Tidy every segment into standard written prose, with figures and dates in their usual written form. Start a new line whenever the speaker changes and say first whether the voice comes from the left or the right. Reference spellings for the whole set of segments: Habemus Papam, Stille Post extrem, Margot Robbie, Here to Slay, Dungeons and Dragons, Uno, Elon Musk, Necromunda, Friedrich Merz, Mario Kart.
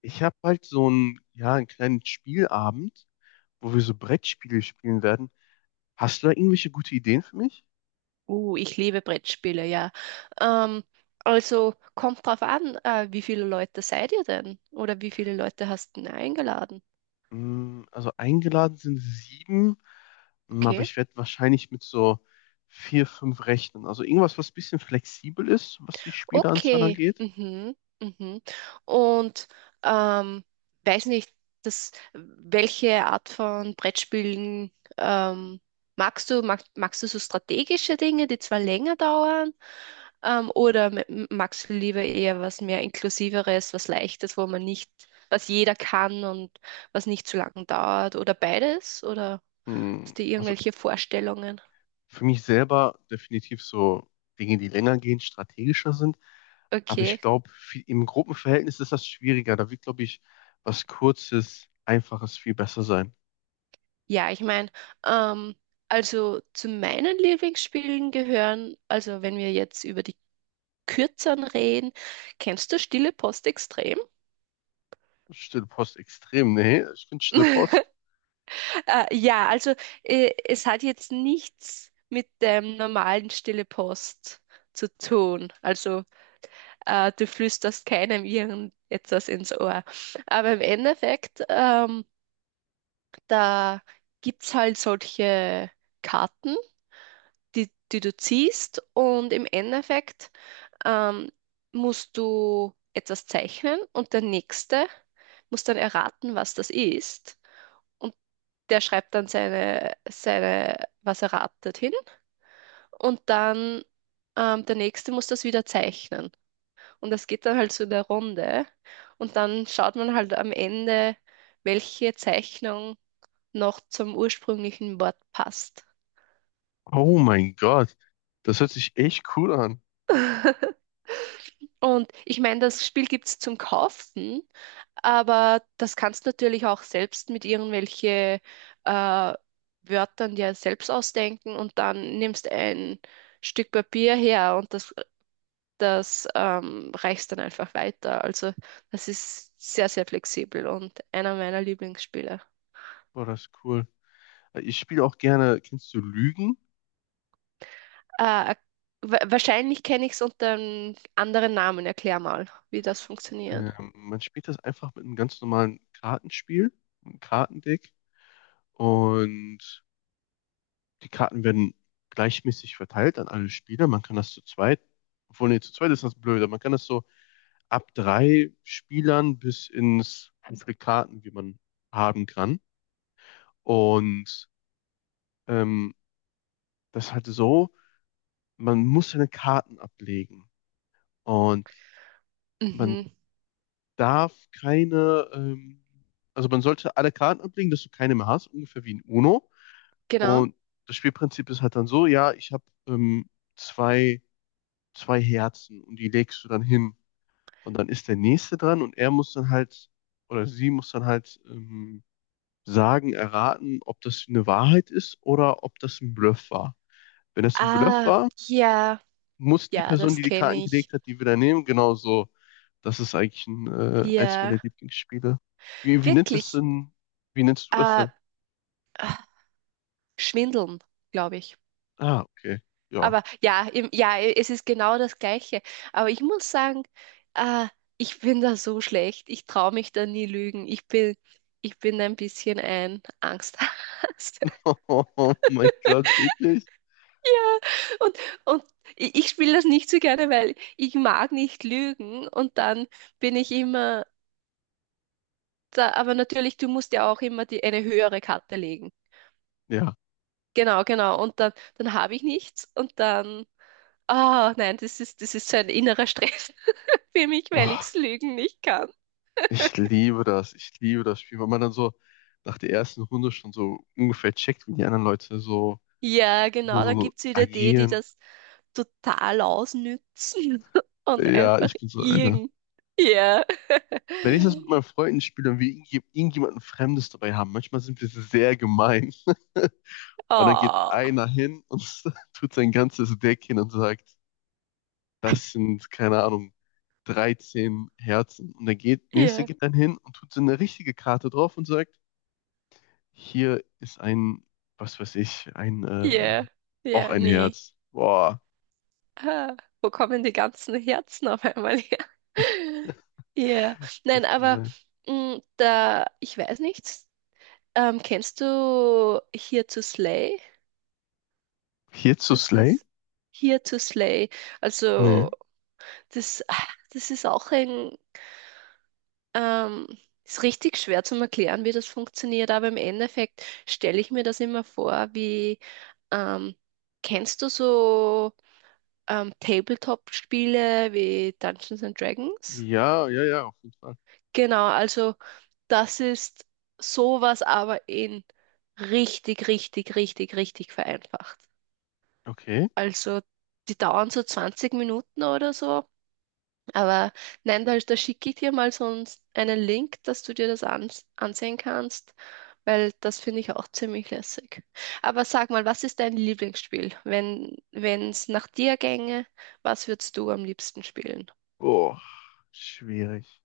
left: Ich habe halt so einen, ja, einen kleinen Spielabend, wo wir so Brettspiele spielen werden. Hast du da irgendwelche gute Ideen für mich?
right: Ich liebe Brettspiele, ja. Ähm, also kommt drauf an, wie viele Leute seid ihr denn? Oder wie viele Leute hast du denn eingeladen?
left: Also eingeladen sind 7, aber
right: Okay.
left: ich werde wahrscheinlich mit so 4, 5 rechnen. Also irgendwas, was ein bisschen flexibel ist, was die Spieleranzahl
right: Okay.
left: angeht.
right: Mhm. Mhm. Und ähm, weiß nicht, welche Art von Brettspielen ähm, magst du? Magst du so strategische Dinge, die zwar länger dauern? Oder mit magst du lieber eher was mehr Inklusiveres, was Leichtes, wo man nicht, was jeder kann und was nicht zu lange dauert? Oder beides? Oder
left: Mm,
right: hast du
left: Also
right: irgendwelche Vorstellungen?
left: für mich selber definitiv so Dinge, die länger gehen, strategischer sind. Aber ich
right: Okay.
left: glaube, im Gruppenverhältnis ist das schwieriger. Da wird, glaube ich, was Kurzes, Einfaches viel besser sein.
right: Ja, ich meine, ähm, also zu meinen Lieblingsspielen gehören, also wenn wir jetzt über die Kürzeren reden, kennst du Stille Post extrem?
left: Stille Post extrem? Nee, ich finde Stille Post.
right: Ja, also es hat jetzt nichts mit dem normalen Stille Post zu tun. Also du flüsterst keinem irgendetwas ins Ohr. Aber im Endeffekt da gibt's halt solche Karten, die du ziehst, und im Endeffekt ähm, musst du etwas zeichnen und der Nächste muss dann erraten, was das ist. Und der schreibt dann seine, was er ratet hin, und dann der Nächste muss das wieder zeichnen. Und das geht dann halt so in der Runde. Und dann schaut man halt am Ende, welche Zeichnung noch zum ursprünglichen Wort passt.
left: Oh mein Gott. Das hört sich echt cool an.
right: Und ich meine, das Spiel gibt es zum Kaufen, aber das kannst du natürlich auch selbst mit irgendwelche äh, Wörtern dir selbst ausdenken, und dann nimmst ein Stück Papier her und das reichst dann einfach weiter. Also das ist sehr, sehr flexibel und einer meiner Lieblingsspiele.
left: Boah, das ist cool. Ich spiele auch gerne, kennst du Lügen?
right: Äh, Wahrscheinlich kenne ich es unter einem anderen Namen. Erklär mal, wie das funktioniert.
left: Man spielt das einfach mit einem ganz normalen Kartenspiel, einem Kartendeck. Und die Karten werden gleichmäßig verteilt an alle Spieler. Man kann das zu zweit, obwohl, nee, zu zweit ist das blöde. Man kann das so ab 3 Spielern bis ins, wie viele Karten, wie man haben kann. Und ähm, das ist halt so, man muss seine Karten ablegen und man
right: Mhm,
left: darf keine, also man sollte alle Karten ablegen, dass du keine mehr hast, ungefähr wie in Uno.
right: genau.
left: Und das Spielprinzip ist halt dann so, ja, ich habe zwei, zwei Herzen und die legst du dann hin. Und dann ist der nächste dran und er muss dann halt, oder sie muss dann halt sagen, erraten, ob das eine Wahrheit ist oder ob das ein Bluff war. Wenn das ein Bluff
right: Ah,
left: war,
right: ja,
left: muss die
right: ja,
left: Person,
right: das
left: die die Karten
right: kenne
left: gelegt
right: ich.
left: hat, die wieder nehmen, genauso. Das ist eigentlich ein, eins
right: Ja,
left: meiner Lieblingsspiele. Wie nennt es
right: wirklich.
left: denn? Wie nennst du das
right: Äh,
left: denn?
right: ah, Schwindeln, glaube ich.
left: Ah, okay. Ja.
right: Aber ja, ja, es ist genau das Gleiche. Aber ich muss sagen, äh, ich bin da so schlecht. Ich traue mich da nie lügen. Ich bin ein bisschen ein Angsthase.
left: Oh mein Gott, wirklich?
right: Ja. Und, und ich spiele das nicht so gerne, weil ich mag nicht lügen, und dann bin ich immer da, aber natürlich, du musst ja auch immer eine höhere Karte legen.
left: Ja.
right: Genau, genau. Und dann habe ich nichts und dann, ah nein, das ist so ein innerer Stress für mich, weil
left: Oh,
right: ich lügen nicht kann.
left: ich liebe das. Ich liebe das Spiel, weil man dann so nach der ersten Runde schon so ungefähr checkt, wie die anderen Leute so,
right: Ja,
left: so,
right: genau,
left: so
right: dann
left: so
right: gibt es wieder die
left: agieren.
right: das total ausnützen und
left: Ja,
right: einfach
left: ich bin so einer.
right: irgend. Ja.
left: Wenn ich das mit meinen Freunden spiele und wir irgendjemanden Fremdes dabei haben, manchmal sind wir sehr gemein. Und dann geht
right: Oh,
left: einer hin und tut sein ganzes Deck hin und sagt, das sind, keine Ahnung, 13 Herzen. Und der geht, nächste
right: ja,
left: geht dann hin und tut so eine richtige Karte drauf und sagt, hier ist ein, was weiß ich, ein,
right: ja,
left: auch
right: ja,
left: ein
right: nee.
left: Herz. Boah,
right: Ah, wo kommen die ganzen Herzen auf einmal her? Ja,
left: das
right: nein,
left: ist
right: aber
left: gemein.
right: mh, da, ich weiß nicht, kennst du Here to Slay?
left: Hier zu
right: Das
left: Slay?
right: ist Here to Slay.
left: Nö.
right: Also, das, ah, das ist auch ein, ähm, ist richtig schwer zu erklären, wie das funktioniert, aber im Endeffekt stelle ich mir das immer vor, ähm, kennst du so Tabletop-Spiele wie Dungeons and Dragons?
left: Ja, ja, ja, auf jeden Fall.
right: Genau, also das ist sowas, aber in richtig, richtig, richtig, richtig vereinfacht.
left: Okay.
right: Also die dauern so 20 Minuten oder so. Aber nein, da, da schicke ich dir mal so einen einen Link, dass du dir das ansehen kannst, weil das finde ich auch ziemlich lässig. Aber sag mal, was ist dein Lieblingsspiel? Wenn es nach dir gänge, was würdest du am liebsten spielen?
left: Boah, schwierig.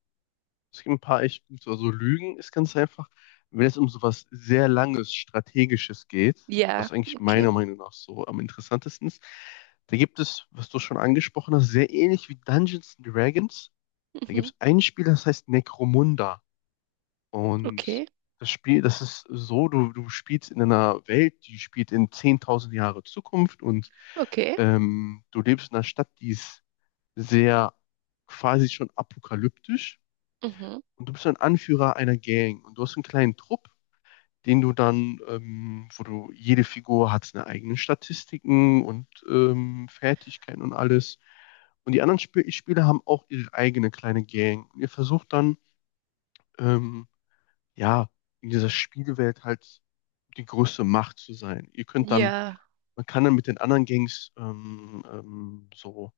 left: Es gibt ein paar echt gute. Also Lügen ist ganz einfach. Wenn es um sowas sehr Langes, Strategisches geht,
right: Ja,
left: was eigentlich
right: okay.
left: meiner Meinung nach so am interessantesten ist, da gibt es, was du schon angesprochen hast, sehr ähnlich wie Dungeons and Dragons. Da gibt
right: Mhm,
left: es ein Spiel, das heißt Necromunda. Und
right: okay,
left: das Spiel, das ist so, du spielst in einer Welt, die spielt in 10.000 Jahre Zukunft und
right: okay.
left: du lebst in einer Stadt, die ist sehr quasi schon apokalyptisch.
right: Mhm.
left: Und du bist ein Anführer einer Gang und du hast einen kleinen Trupp, den du dann, wo du jede Figur hat seine eigenen Statistiken und Fertigkeiten und alles. Und die anderen Sp Spieler haben auch ihre eigene kleine Gang. Und ihr versucht dann, ähm, ja, in dieser Spielwelt halt die größte Macht zu sein. Ihr könnt dann,
right: Ja.
left: man kann dann mit den anderen Gangs so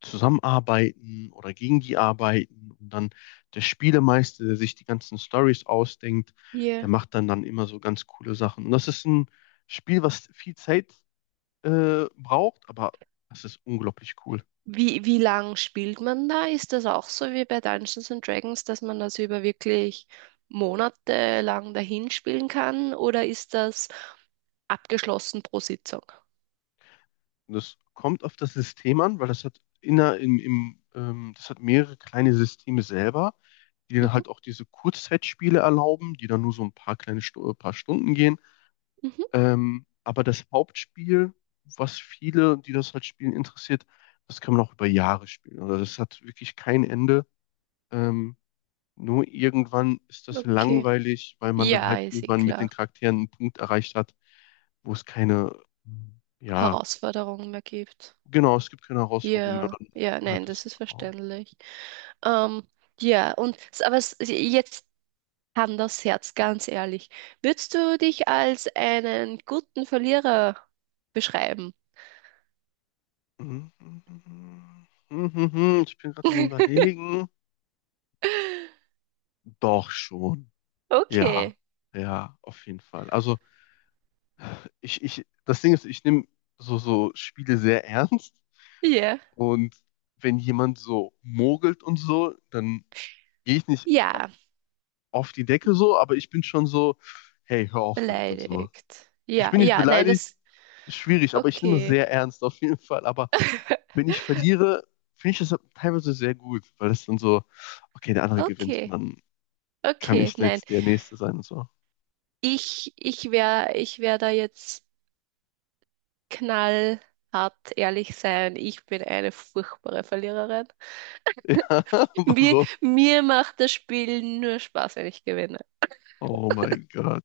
left: zusammenarbeiten oder gegen die arbeiten. Und dann der Spielemeister, der sich die ganzen Stories ausdenkt, der
right: Ja.
left: macht dann immer so ganz coole Sachen. Und das ist ein Spiel, was viel Zeit braucht, aber das ist unglaublich cool.
right: Wie lang spielt man da? Ist das auch so wie bei Dungeons and Dragons, dass man das über wirklich monatelang dahin spielen kann? Oder ist das abgeschlossen pro Sitzung?
left: Und das kommt auf das System an, weil das hat inner im, im das hat mehrere kleine Systeme selber, die dann
right: Mhm,
left: halt auch diese Kurzzeitspiele erlauben, die dann nur so ein paar kleine paar Stunden gehen.
right: mhm,
left: Aber das Hauptspiel, was viele, die das halt spielen, interessiert, das kann man auch über Jahre spielen. Oder das hat wirklich kein Ende. Ähm, Nur irgendwann ist das
right: okay.
left: langweilig, weil man dann
right: Ja,
left: halt
right: ist eh
left: irgendwann mit den
right: klar.
left: Charakteren einen Punkt erreicht hat, wo es keine, ja,
right: Herausforderungen mehr gibt.
left: genau, es gibt keine Herausforderung mehr.
right: Ja,
left: Dann
right: ja,
left: hört
right: nein,
left: das
right: das ist
left: auf.
right: verständlich. Ähm, ja, und jetzt kann das Herz ganz ehrlich. Würdest du dich als einen guten Verlierer beschreiben?
left: Mhm. Mhm. Ich bin gerade am Überlegen. Doch schon. Ja,
right: Okay.
left: ja, auf jeden Fall. Also das Ding ist, ich nehme so, so Spiele sehr ernst
right: Ja.
left: und wenn jemand so mogelt und so, dann gehe ich nicht
right: Ja,
left: auf die Decke so, aber ich bin schon so, hey, hör auf damit und so.
right: beleidigt.
left: Ich
right: Ja,
left: bin nicht
right: ja, nein,
left: beleidigt,
right: das.
left: ist schwierig, aber ich nehme es
right: Okay.
left: sehr ernst auf jeden Fall. Aber wenn ich verliere, finde ich das teilweise sehr gut, weil es dann so, okay, der andere gewinnt und
right: Okay.
left: dann kann
right: Okay,
left: ich
right: nein.
left: jetzt der Nächste sein und so.
right: Ich wär da jetzt knallhart ehrlich sein. Ich bin eine furchtbare Verliererin.
left: Warum?
right: Mir macht das Spiel nur Spaß, wenn ich gewinne.
left: Oh mein Gott.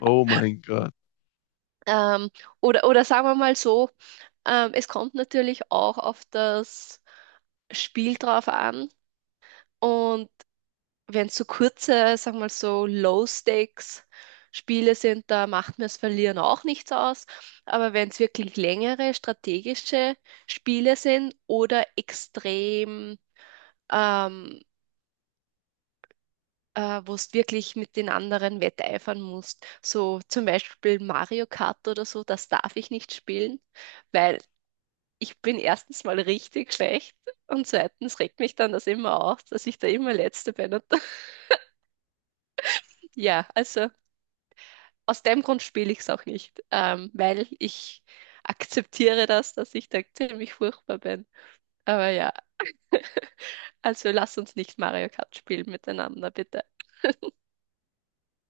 left: Oh mein Gott.
right: Ähm, oder sagen wir mal so, es kommt natürlich auch auf das Spiel drauf an. Und wenn es so kurze, sagen wir mal so Low-Stakes-Spiele sind, da macht mir das Verlieren auch nichts aus. Aber wenn es wirklich längere strategische Spiele sind oder extrem, ähm, wo es wirklich mit den anderen wetteifern musst, so zum Beispiel Mario Kart oder so, das darf ich nicht spielen, weil ich bin erstens mal richtig schlecht, und zweitens regt mich dann das immer auf, dass ich da immer Letzte bin. Und ja, also, aus dem Grund spiele ich es auch nicht, weil ich akzeptiere das, dass ich da ziemlich furchtbar bin. Aber ja, also lass uns nicht Mario Kart spielen miteinander, bitte.